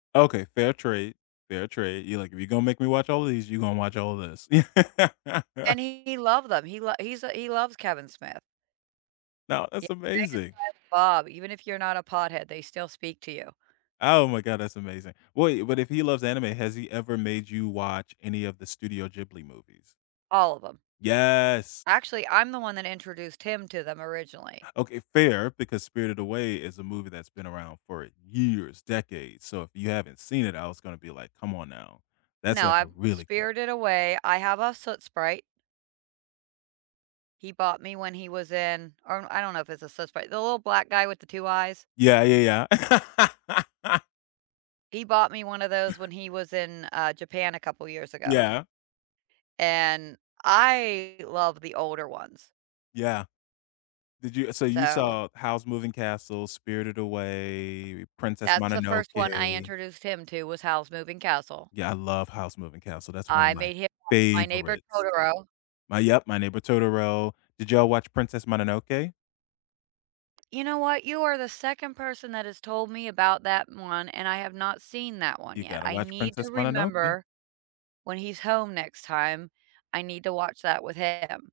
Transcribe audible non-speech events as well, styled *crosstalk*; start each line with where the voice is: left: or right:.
left: Okay, fair trade, fair trade. You're like, "If you're gonna make me watch all of these, you're gonna watch all of this." *laughs*
right: And he love them, he lo he's a he loves Kevin Smith.
left: No,
right: Yeah,
left: that's
right: Jay and
left: amazing.
right: Silent Bob. Even if you're not a pothead, they still speak to you.
left: Oh my god, that's amazing. Wait, but if he loves anime, has he ever made you watch any of the Studio Ghibli movies?
right: All of 'em.
left: Yes.
right: Actually, I'm the one that introduced him to them originally.
left: Okay, fair, because Spirited Away is a movie that's been around for years, decades. So if you haven't seen it, I was gonna be like, "Come on now." That's
right: No,
left: like a
right: I've
left: really good
right: Spirited Away. I have a Soot Sprite He bought me when he was in or I don't know if it's a Soot Sprite. The little black guy with the 2 eyes.
left: Yeah, yeah, yeah. *laughs*
right: He bought me one of those when he was in, uh, Japan a couple years ago
left: Yeah.
right: and I love the older ones.
left: Yeah. Did you Uh, so you
right: So
left: saw Howl's Moving Castle, Spirited Away, Princess
right: That's the 1st one I
left: Mononoke.
right: introduced him to, was Howl's Moving Castle.
left: Yeah, I love Howl's Moving Castle. That's one of
right: I
left: my
right: made him watch My Neighbor
left: favorites.
right: Totoro.
left: My Yep, My Neighbor Totoro. Did y'all watch Princess Mononoke?
right: You know what? You are the 2nd person that has told me about that one, and I have not seen that one
left: You
right: yet.
left: gotta
right: I
left: watch
right: need
left: Princess
right: to
left: Mononoke.
right: remember when he's home next time. I need to watch that with him.